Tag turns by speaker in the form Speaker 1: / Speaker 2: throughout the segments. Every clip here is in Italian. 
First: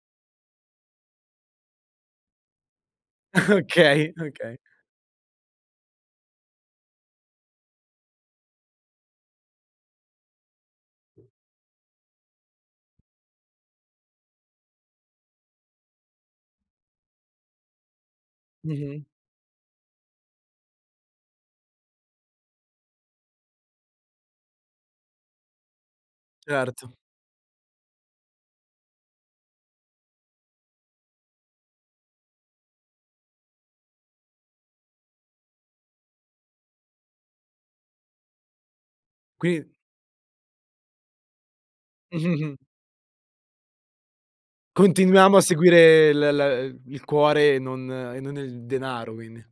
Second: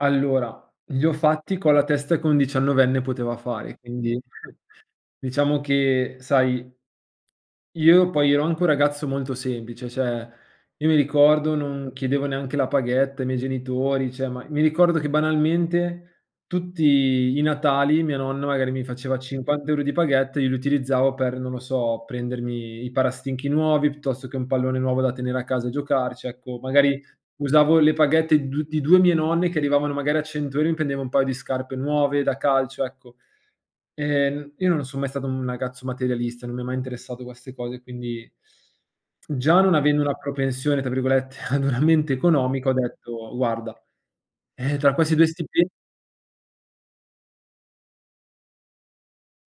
Speaker 1: Allora, li ho fatti con la testa che un diciannovenne poteva fare.
Speaker 2: Okay,
Speaker 1: Quindi
Speaker 2: okay.
Speaker 1: diciamo che sai io poi ero anche un ragazzo molto semplice, cioè, io mi ricordo, non chiedevo neanche la paghetta ai miei genitori, cioè ma mi ricordo che banalmente tutti i natali mia nonna magari mi
Speaker 2: Mh-mh.
Speaker 1: faceva 50 € di paghetta e io li utilizzavo per, non lo so, prendermi i parastinchi nuovi piuttosto che un pallone nuovo da tenere a casa e giocarci. Ecco
Speaker 2: Certo.
Speaker 1: magari usavo le paghette du di 2 mie nonne che arrivavano magari a 100 €, mi prendevo un paio di scarpe nuove da calcio, ecco. Ehm, n io non son mai stato un ragazzo materialista, non mi ha mai interessato queste cose, quindi già
Speaker 2: Quin
Speaker 1: non avendo una propensione tra virgolette, ad una mente economica, ho detto: "Guarda eh, tra questi 2
Speaker 2: Continuiamo a
Speaker 1: stipen"
Speaker 2: seguire l l il cuore e non e non il denaro quindi.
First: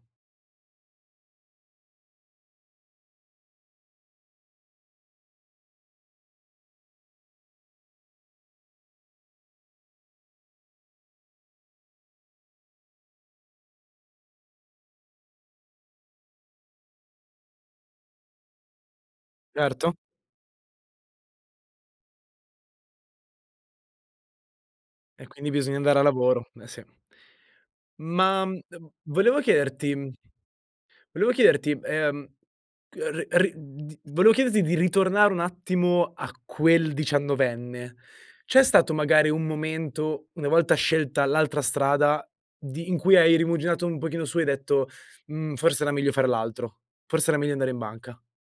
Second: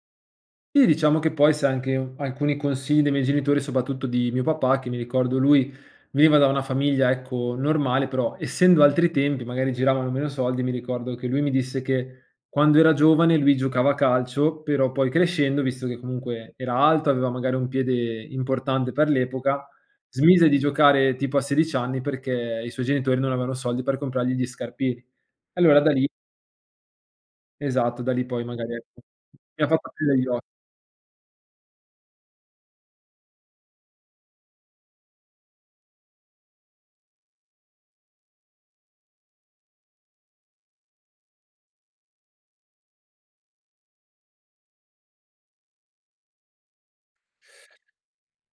Speaker 1: Sì diciamo che poi sai anche alcuni consigli dei miei genitori, soprattutto di mio papà, che mi ricordo lui veniva da una famiglia, ecco, normale, però essendo altri tempi, magari giravano meno soldi, mi ricordo che lui mi disse che quando era giovane lui giocava a calcio, però poi crescendo, visto che comunque era alto, aveva magari un piede importante per l'epoca,
Speaker 2: Erto.
Speaker 1: smise di giocare tipo a sedici anni perché i suoi genitori non avevano soldi per comprargli gli scarpini,
Speaker 2: E quindi bisogna
Speaker 1: allora da
Speaker 2: andare a
Speaker 1: lì
Speaker 2: lavoro. Eh, sì.
Speaker 1: Esatto, da lì poi
Speaker 2: Ma, mhmm,
Speaker 1: magari e
Speaker 2: [unintelligible] volevo
Speaker 1: mi ha fatto
Speaker 2: chiederti mhmm,
Speaker 1: aprire gli o
Speaker 2: volevo chiederti, ehm, g r ri di volevo chiederti di ritornare un attimo a quel diciannovenne. C'è stato magari un momento, una volta scelta l'altra strada, di in cui hai rimuginato un pochino su e hai detto: "Mhmm, forse era meglio fare l'altro, forse era meglio andare in banca."